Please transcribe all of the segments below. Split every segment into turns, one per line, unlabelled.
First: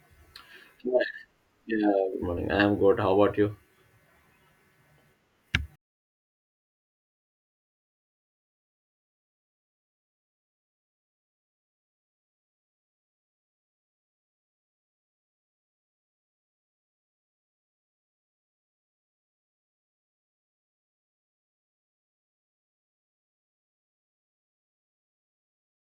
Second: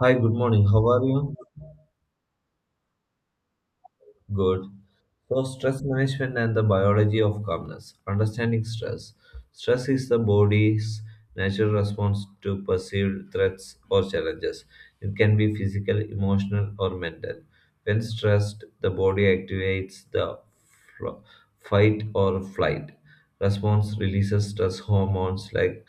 Hi, good morning. How are you?
Yeah, good morning. I'm good. How about you?
Good. So, stress management and the biology of calmness. Understanding stress. Stress is the body's natural response to perceived threats or challenges. It can be physical, emotional, or mental. When stressed, the body activates the fl- fight or flight response, releases stress hormones like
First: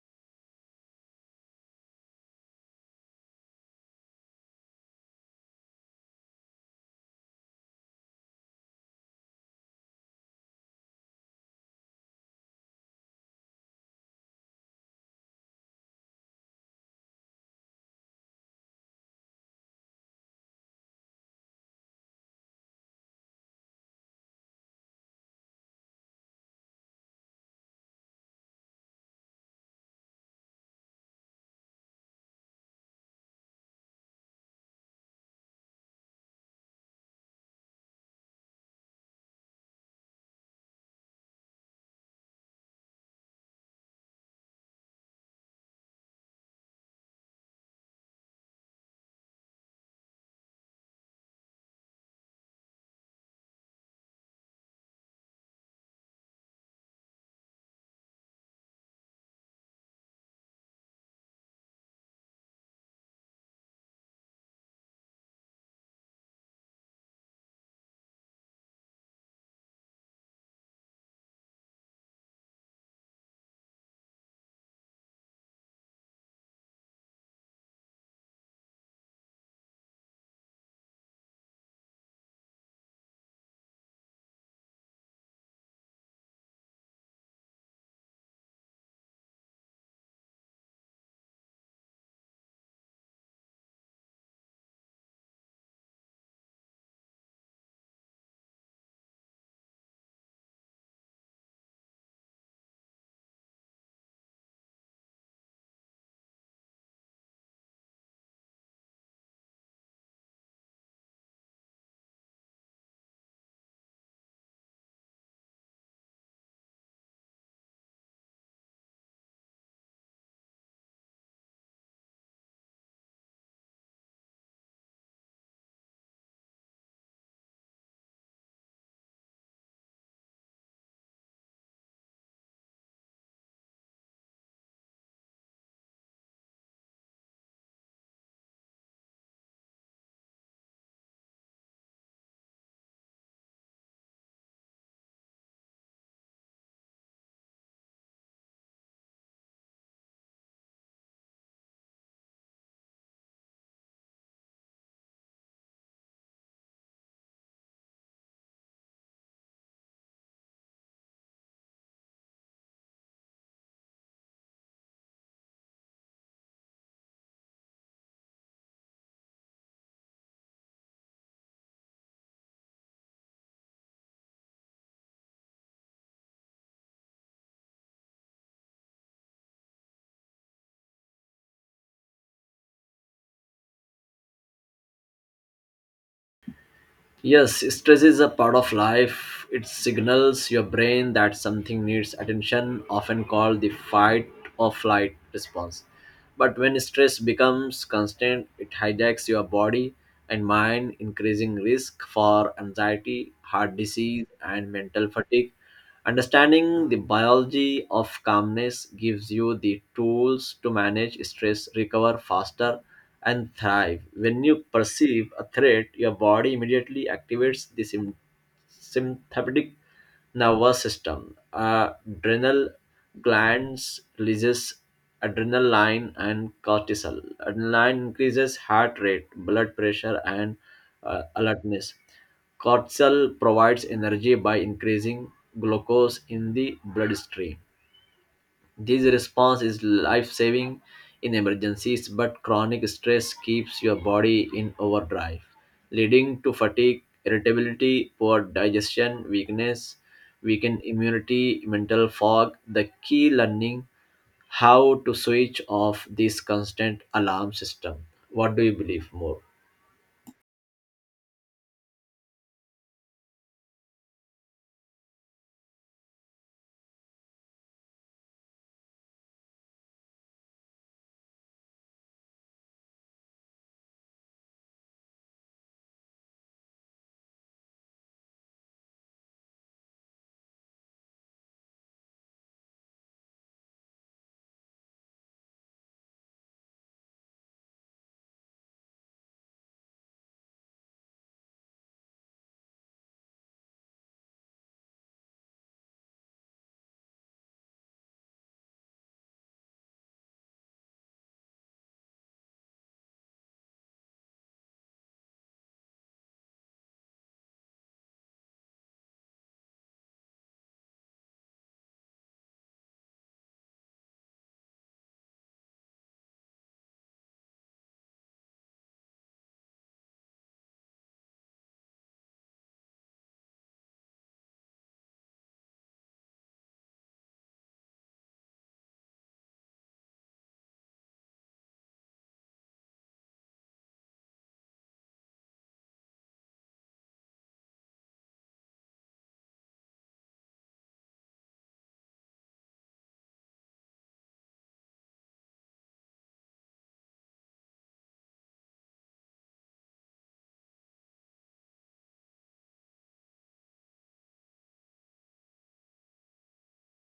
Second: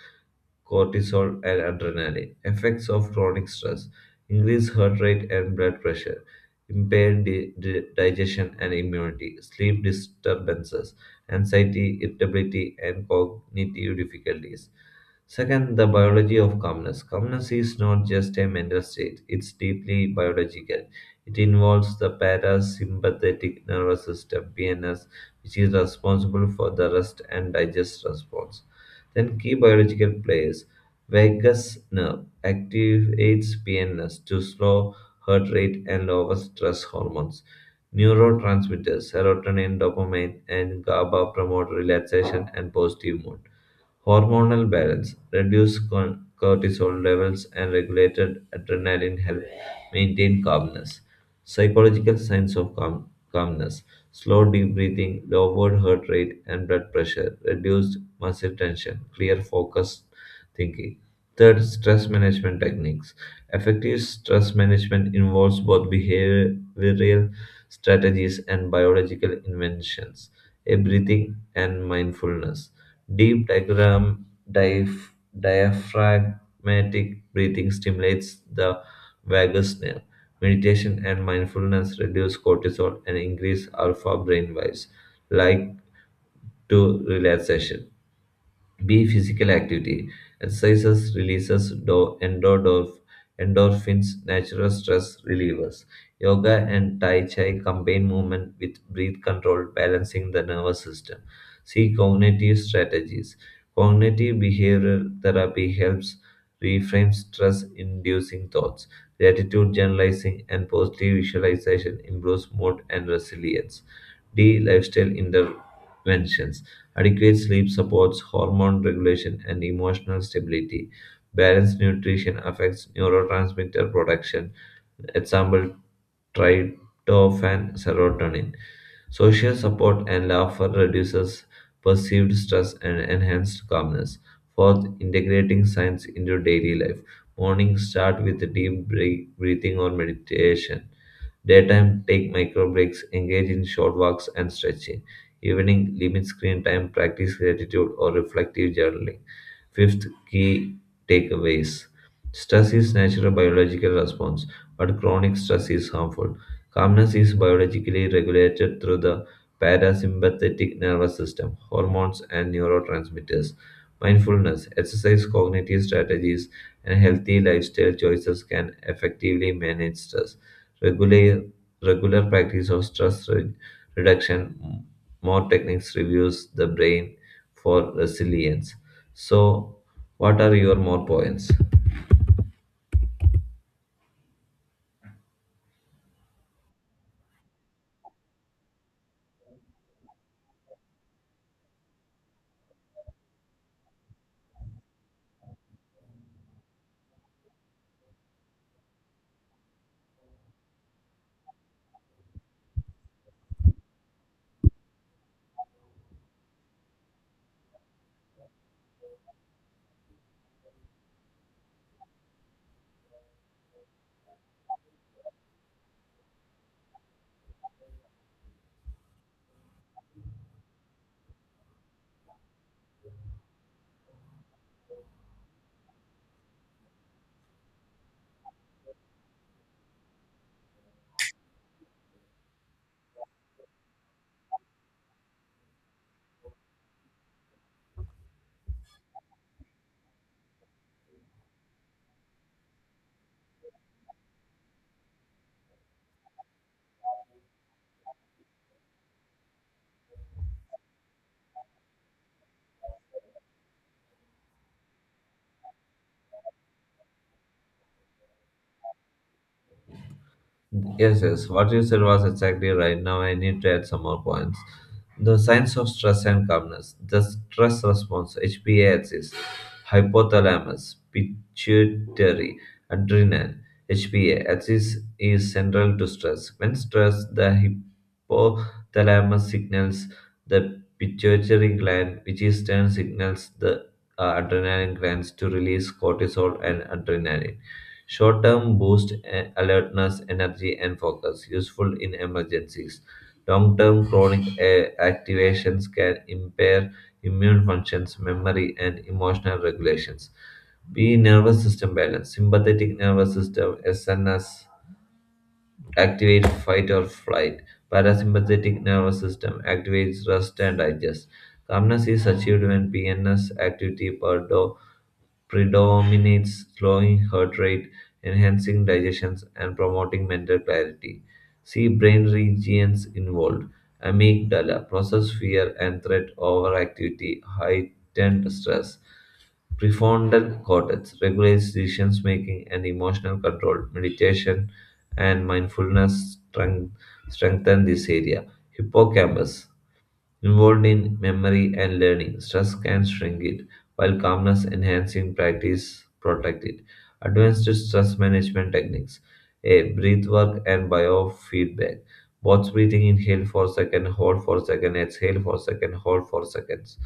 cortisol and adrenaline. Effects of chronic stress: increased heart rate and blood pressure, impaired digestion and immunity, sleep disturbances, anxiety, irritability, and cognitive difficulties. Second, the biology of calmness. Calmness is not just a mental state, it's deeply biological. It involves the parasympathetic nervous system, PNS, which is responsible for the rest and digest response. Then key biological plays. Vagus nerve activates PNS to slow heart rate and lower stress hormones. Neurotransmitters serotonin, dopamine, and GABA promote relaxation and positive mood. Hormonal balance reduce cortisol levels, and regulated adrenaline help maintain calmness. Psychological signs of calmness: slow deep breathing, lowered heart rate and blood pressure, reduced muscle tension, clear focused thinking. Third, stress management techniques. Effective stress management involves both behavioral strategies and biological inventions. A. Breathing and mindfulness. Deep diaphragm, diaph- Diaphragmatic breathing stimulates the vagus nerve. Meditation and mindfulness reduce cortisol and increase alpha brain waves, like to relaxation. B. Physical activity. Exercises releases endorphins, natural stress relievers. Yoga and Tai Chi combine movement with breath control, balancing the nervous system. C. Cognitive strategies. Cognitive behavioral therapy helps reframe stress inducing thoughts. Gratitude journalizing and positive visualization improves mood and resilience. D. Lifestyle interventions. Adequate sleep supports hormone regulation and emotional stability. Balanced nutrition affects neurotransmitter production, example, tryptophan, serotonin. Social support and laughter reduces perceived stress and enhanced calmness. Fourth, integrating science into daily life. Morning, start with deep break, breathing or meditation. Daytime, take micro breaks, engage in short walks and stretching. Evening, limit screen time, practice gratitude or reflective journaling. Fifth, key takeaways. Stress is natural biological response, but chronic stress is harmful. Calmness is biologically regulated through the parasympathetic nervous system, hormones, and neurotransmitters. Mindfulness, exercise, cognitive strategies, and healthy lifestyle choices can effectively manage stress. regular, Regular practice of stress reduction, more techniques reviews the brain for resilience. So, what are your more points?
Yes, stress is a part of life. It signals your brain that something needs attention, often called the fight or flight response. But when stress becomes constant, it hijacks your body and mind, increasing risk for anxiety, heart disease, and mental fatigue. Understanding the biology of calmness gives you the tools to manage stress, recover faster, and thrive. When you perceive a threat, your body immediately activates the sympathetic nervous system. Adrenal glands releases adrenaline and cortisol. Adrenaline increases heart rate, blood pressure, and alertness. Cortisol provides energy by increasing glucose in the bloodstream. This response is life saving in emergencies, but chronic stress keeps your body in overdrive, leading to fatigue, irritability, poor digestion, weakened immunity, mental fog. The key learning how to switch off this constant alarm system. What do you believe more?
Yes, yes. What you said was exactly right. Now I need to add some more points. The signs of stress and calmness. The stress response, HPA axis, hypothalamus, pituitary, adrenal. HPA axis is central to stress. When stressed, the hypothalamus signals the pituitary gland, which in turn signals the adrenaline glands to release cortisol and adrenaline. Short term boost alertness, energy, and focus, useful in emergencies. Long term chronic activations can impair immune functions, memory, and emotional regulations. B. Nervous system balance. Sympathetic nervous system, SNS, activate fight or flight. Parasympathetic nervous system activates rest and digest. Calmness is achieved when PNS activity predominates, slowing heart rate, enhancing digestions, and promoting mental clarity. See brain regions involved. Amygdala process fear and threat over activity, heightened stress. Prefrontal cortex regulates decision making and emotional control. Meditation and mindfulness strengthen this area. Hippocampus involved in memory and learning. Stress can shrink it, while calmness enhancing practice protect it. Advanced stress management techniques. A. Breath work and biofeedback. Both breathing: inhale for second, hold for second, exhale for second, hold for seconds.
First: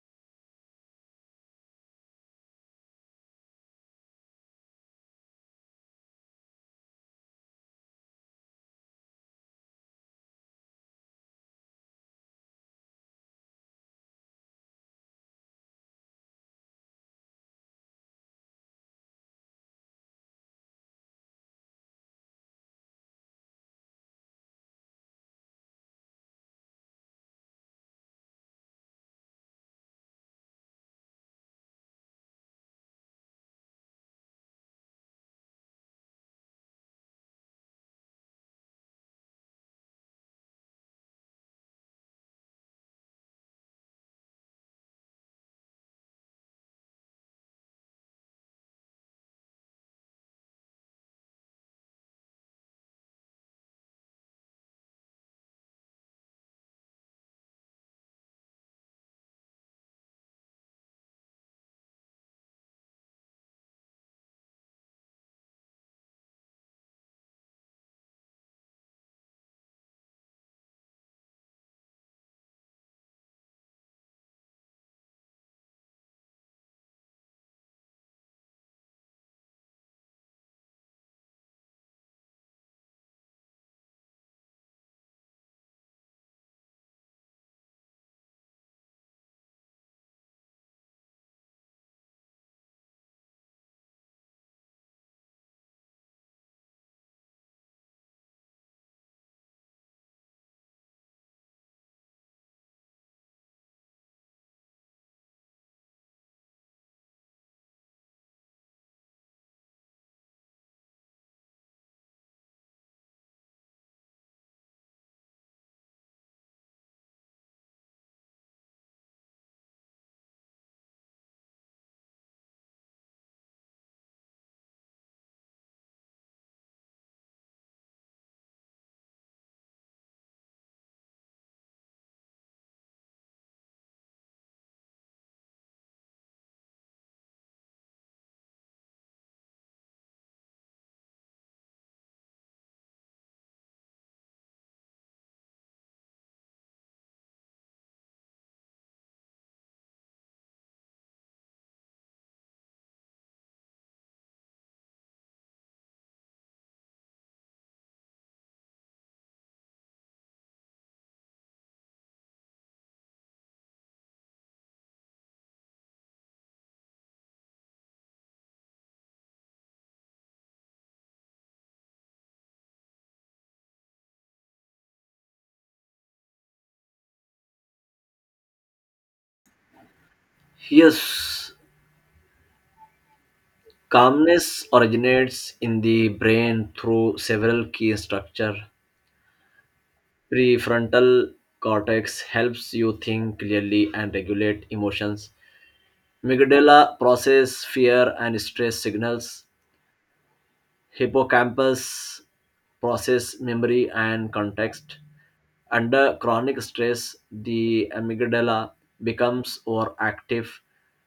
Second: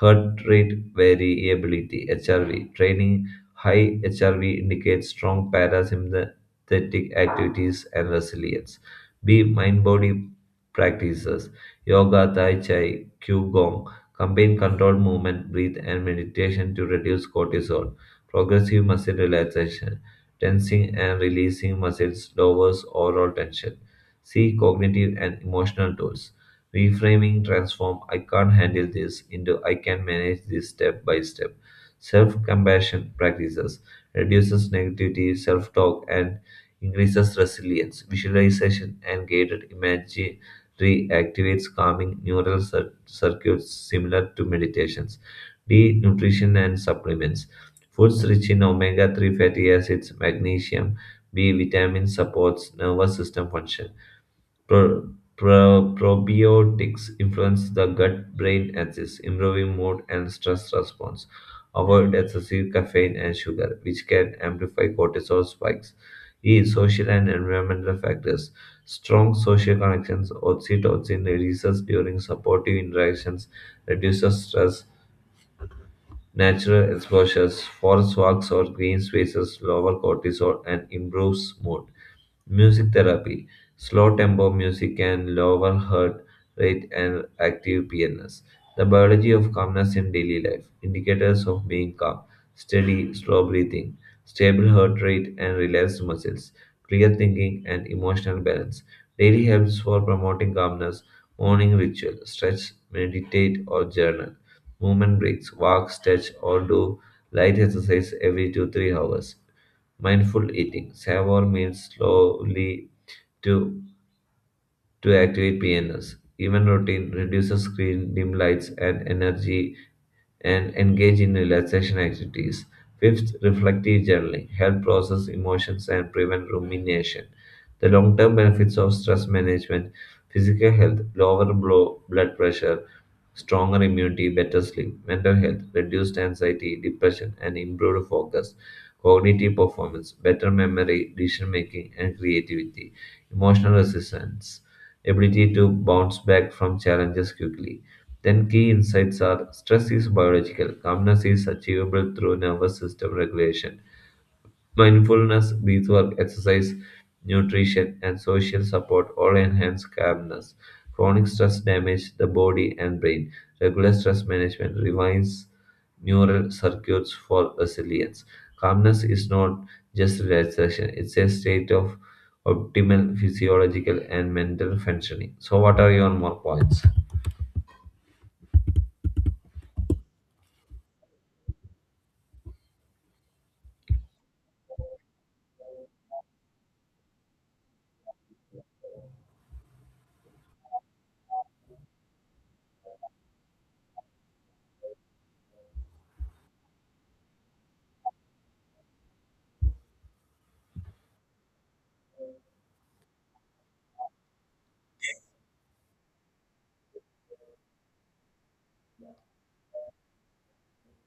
Heart rate variability HRV training. High HRV indicates strong parasympathetic activities and resilience. B. Mind body practices: yoga, tai chi, qigong combine controlled movement, breath, and meditation to reduce cortisol. Progressive muscle relaxation, tensing and releasing muscles lowers overall tension. See cognitive and emotional tools. Reframing transform I can't handle this into I can manage this step by step. Self compassion practices reduces negativity, self talk, and increases resilience. Visualization and guided imagine Three, activates calming neural circuits similar to meditations. D. Nutrition and supplements. Foods rich in omega 3 fatty acids, magnesium, B, vitamin supports nervous system function. Pro- Probiotics influence the gut-brain axis, improving mood and stress response. Avoid excessive caffeine and sugar, which can amplify cortisol spikes. E. Social and environmental factors. Strong social connections, oxytocin releases during supportive interactions, reduces stress. Natural exposures, forest walks or green spaces lower cortisol and improves mood. Music therapy, slow tempo music can lower heart rate and active PNS. The biology of calmness in daily life, indicators of being calm: steady, slow breathing, stable heart rate and relaxed muscles, clear thinking and emotional balance. Daily helps for promoting calmness: morning ritual, stretch, meditate or journal. Movement breaks, walk, stretch, or do light exercise every 2 3 hours. Mindful eating, savor meals slowly to to activate PNS. Even routine reduces screen, dim lights, and energy and engage in relaxation activities. Fifth, reflective journaling help process emotions and prevent rumination. The long-term benefits of stress management: physical health, lower blood pressure, stronger immunity, better sleep; mental health, reduced anxiety, depression, and improved focus; cognitive performance, better memory, decision making, and creativity; emotional resistance, ability to bounce back from challenges quickly. Then, key insights are: stress is biological, calmness is achievable through nervous system regulation. Mindfulness, breathwork, exercise, nutrition, and social support all enhance calmness. Chronic stress damages the body and brain. Regular stress management revives neural circuits for resilience. Calmness is not just relaxation, it's a state of optimal physiological and mental functioning. So, what are your more points?
Yes, calmness originates in the brain through several key structure. Prefrontal cortex helps you think clearly and regulate emotions. Amygdala process fear and stress signals. Hippocampus process memory and context. Under chronic stress, the amygdala becomes overactive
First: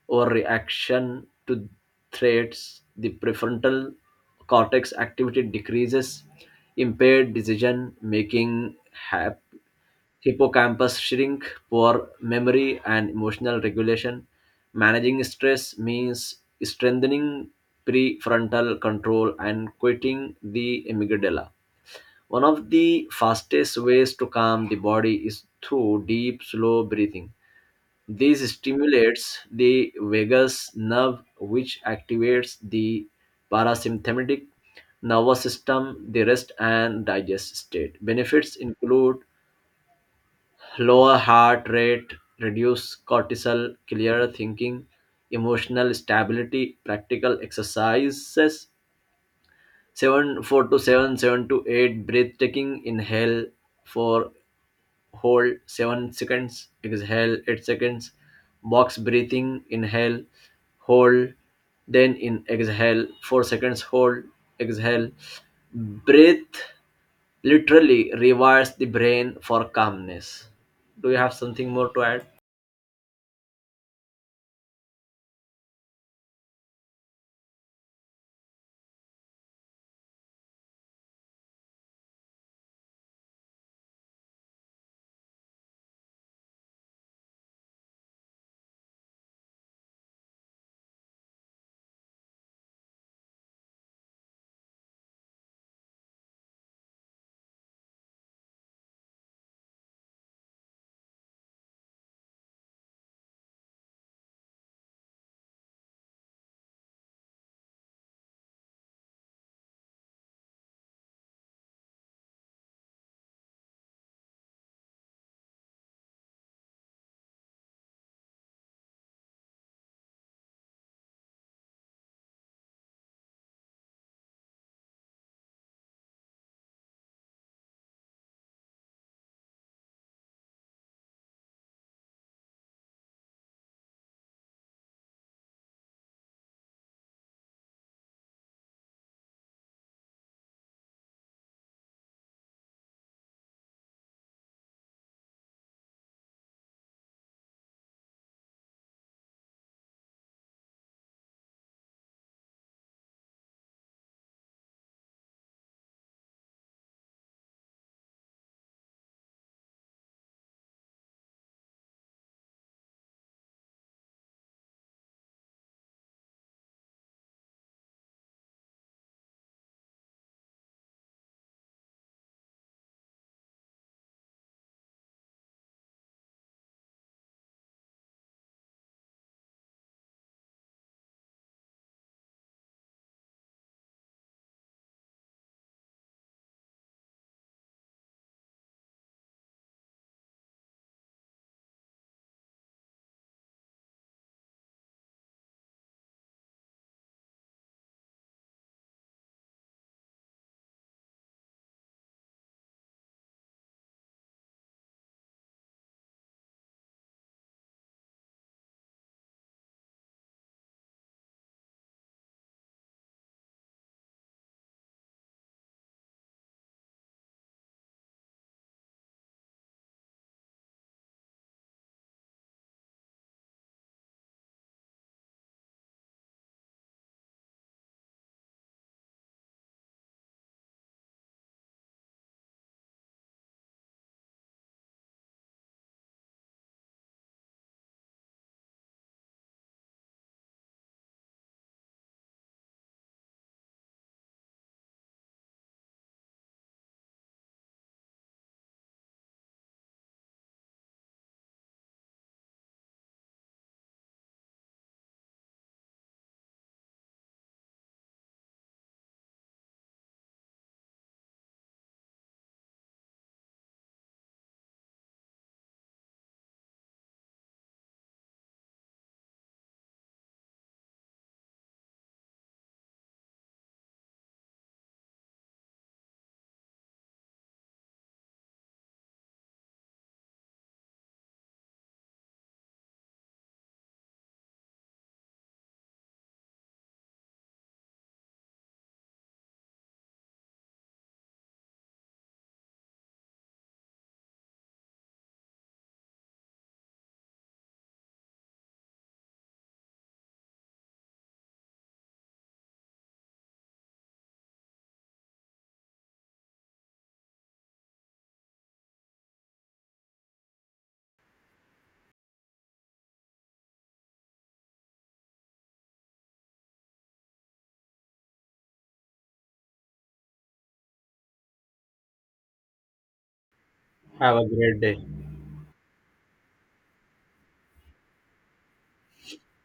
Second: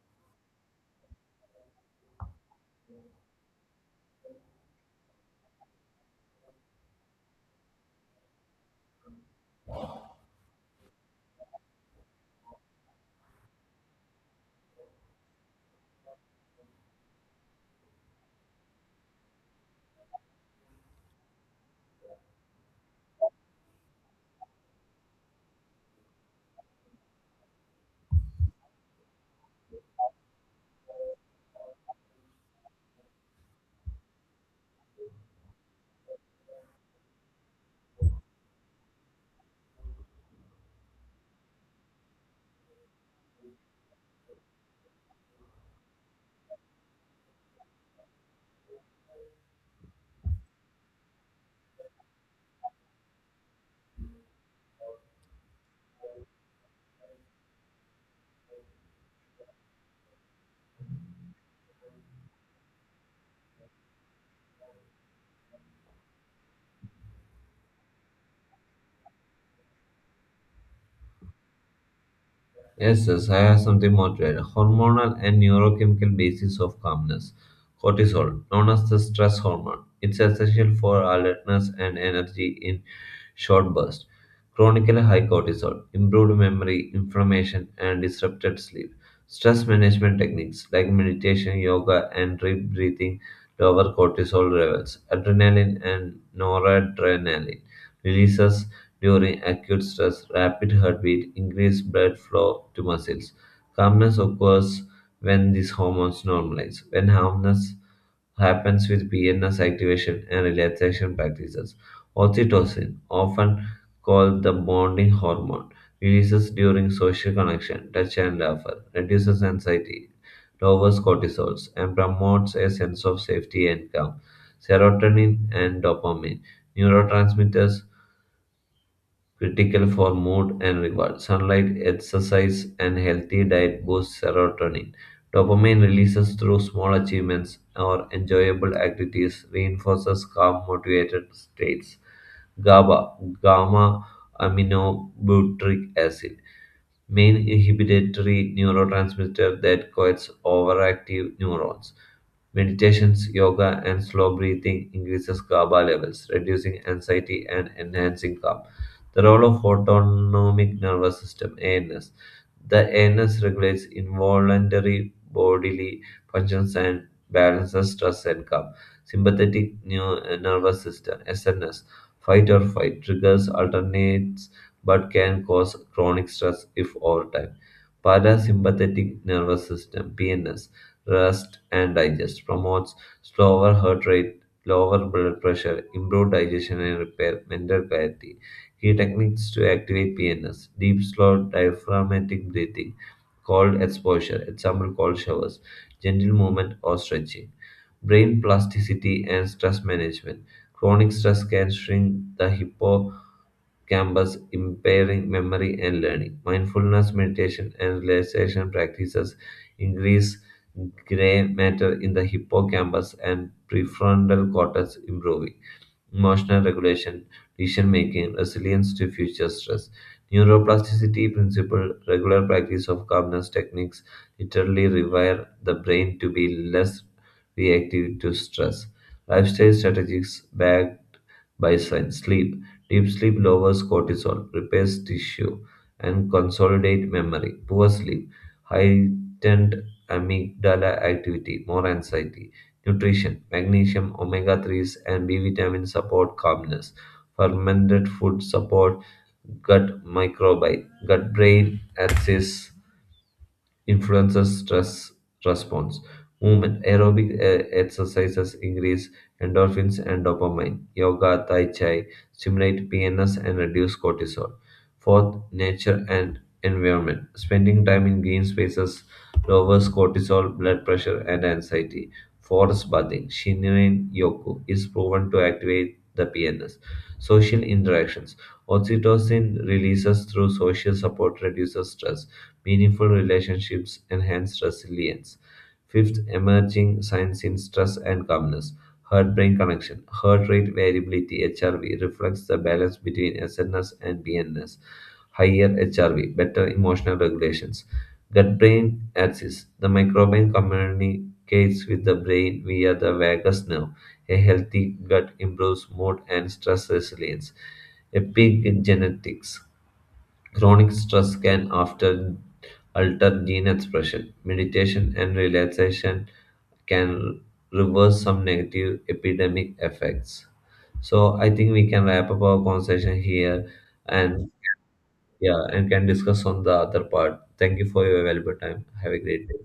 or reaction to threats. The prefrontal cortex activity decreases, impaired decision making happens, hippocampus shrink, poor memory and emotional regulation. Managing stress means strengthening prefrontal control and quitting the amygdala. One of the fastest ways to calm the body is through deep, slow breathing. This stimulates the vagus nerve, which activates the parasympathetic nervous system, the rest and digest state. Benefits include lower heart rate, reduce cortisol, clearer thinking, emotional stability, practical exercises, 7 4 to 7, 7 to 8, breathtaking, inhale for hold 7 seconds, exhale 8 seconds, box breathing, inhale, hold, then in exhale 4 seconds, hold, exhale. Breath literally rewires the brain for calmness. Do you have something more to add?
Yes, yes, I have something more to add. Hormonal and neurochemical basis of calmness. Cortisol, known as the stress hormone, it's essential for alertness and energy in short bursts. Chronically high cortisol, improved memory, inflammation, and disrupted sleep. Stress management techniques like meditation, yoga, and deep breathing lower cortisol levels. Adrenaline and noradrenaline releases during acute stress, rapid heartbeat, increased blood flow to muscles. Calmness occurs when these hormones normalize. When calmness happens with PNS activation and relaxation practices. Oxytocin, often called the bonding hormone, releases during social connection, touch and laughter, reduces anxiety, lowers cortisol, and promotes a sense of safety and calm. Serotonin and dopamine, neurotransmitters critical for mood and reward. Sunlight, exercise, and healthy diet boost serotonin. Dopamine releases through small achievements or enjoyable activities reinforces calm, motivated states. GABA, gamma aminobutyric acid, main inhibitory neurotransmitter that coats overactive neurons. Meditations, yoga, and slow breathing increases GABA levels, reducing anxiety and enhancing calm. The role of autonomic nervous system (ANS). The ANS regulates involuntary bodily functions and balances stress and calm. Sympathetic nervous system (SNS). Fight or flight triggers alternates but can cause chronic stress if over time. Parasympathetic nervous system (PNS) rest and digest promotes slower heart rate, lower blood pressure, improved digestion and repair, mental clarity. Key techniques to activate PNS: deep, slow, diaphragmatic breathing, cold exposure (example, cold showers), gentle movement or stretching. Brain plasticity and stress management. Chronic stress can shrink the hippo campus, impairing memory and learning. Mindfulness, meditation, and relaxation practices increase gray matter in the hippocampus and prefrontal cortex, improving emotional regulation, decision making, resilience to future stress. Neuroplasticity principle, regular practice of calmness techniques literally rewire the brain to be less reactive to stress. Lifestyle strategies backed by science. Sleep. Deep sleep lowers cortisol, repairs tissue, and consolidate memory. Poor sleep, heightened amygdala activity, more anxiety. Nutrition: magnesium, omega 3s, and B vitamins support calmness. Fermented food support gut microbiome, gut brain axis influences stress response. Movement, aerobic exercises increase endorphins and dopamine. Yoga, Tai Chi stimulate PNS and reduce cortisol. Fourth, nature and environment. Spending time in green spaces lowers cortisol, blood pressure, and anxiety. Forest bathing, Shinrin Yoku, is proven to activate the PNS. Social interactions. Oxytocin releases through social support reduces stress. Meaningful relationships enhance resilience. Fifth, emerging signs in stress and calmness. Heart brain connection. Heart rate variability HRV reflects the balance between SNS and BNS. Higher HRV, better emotional regulations. Gut brain axis. The microbiome communicates with the brain via the vagus nerve. A healthy gut improves mood and stress resilience. Epigenetics. Chronic stress can alter gene expression. Meditation and relaxation can reverse some negative epidemic effects. So I think we can wrap up our conversation here
Have a
and
great day.
yeah, and can discuss on the other part. Thank you for your valuable time. Have a great day.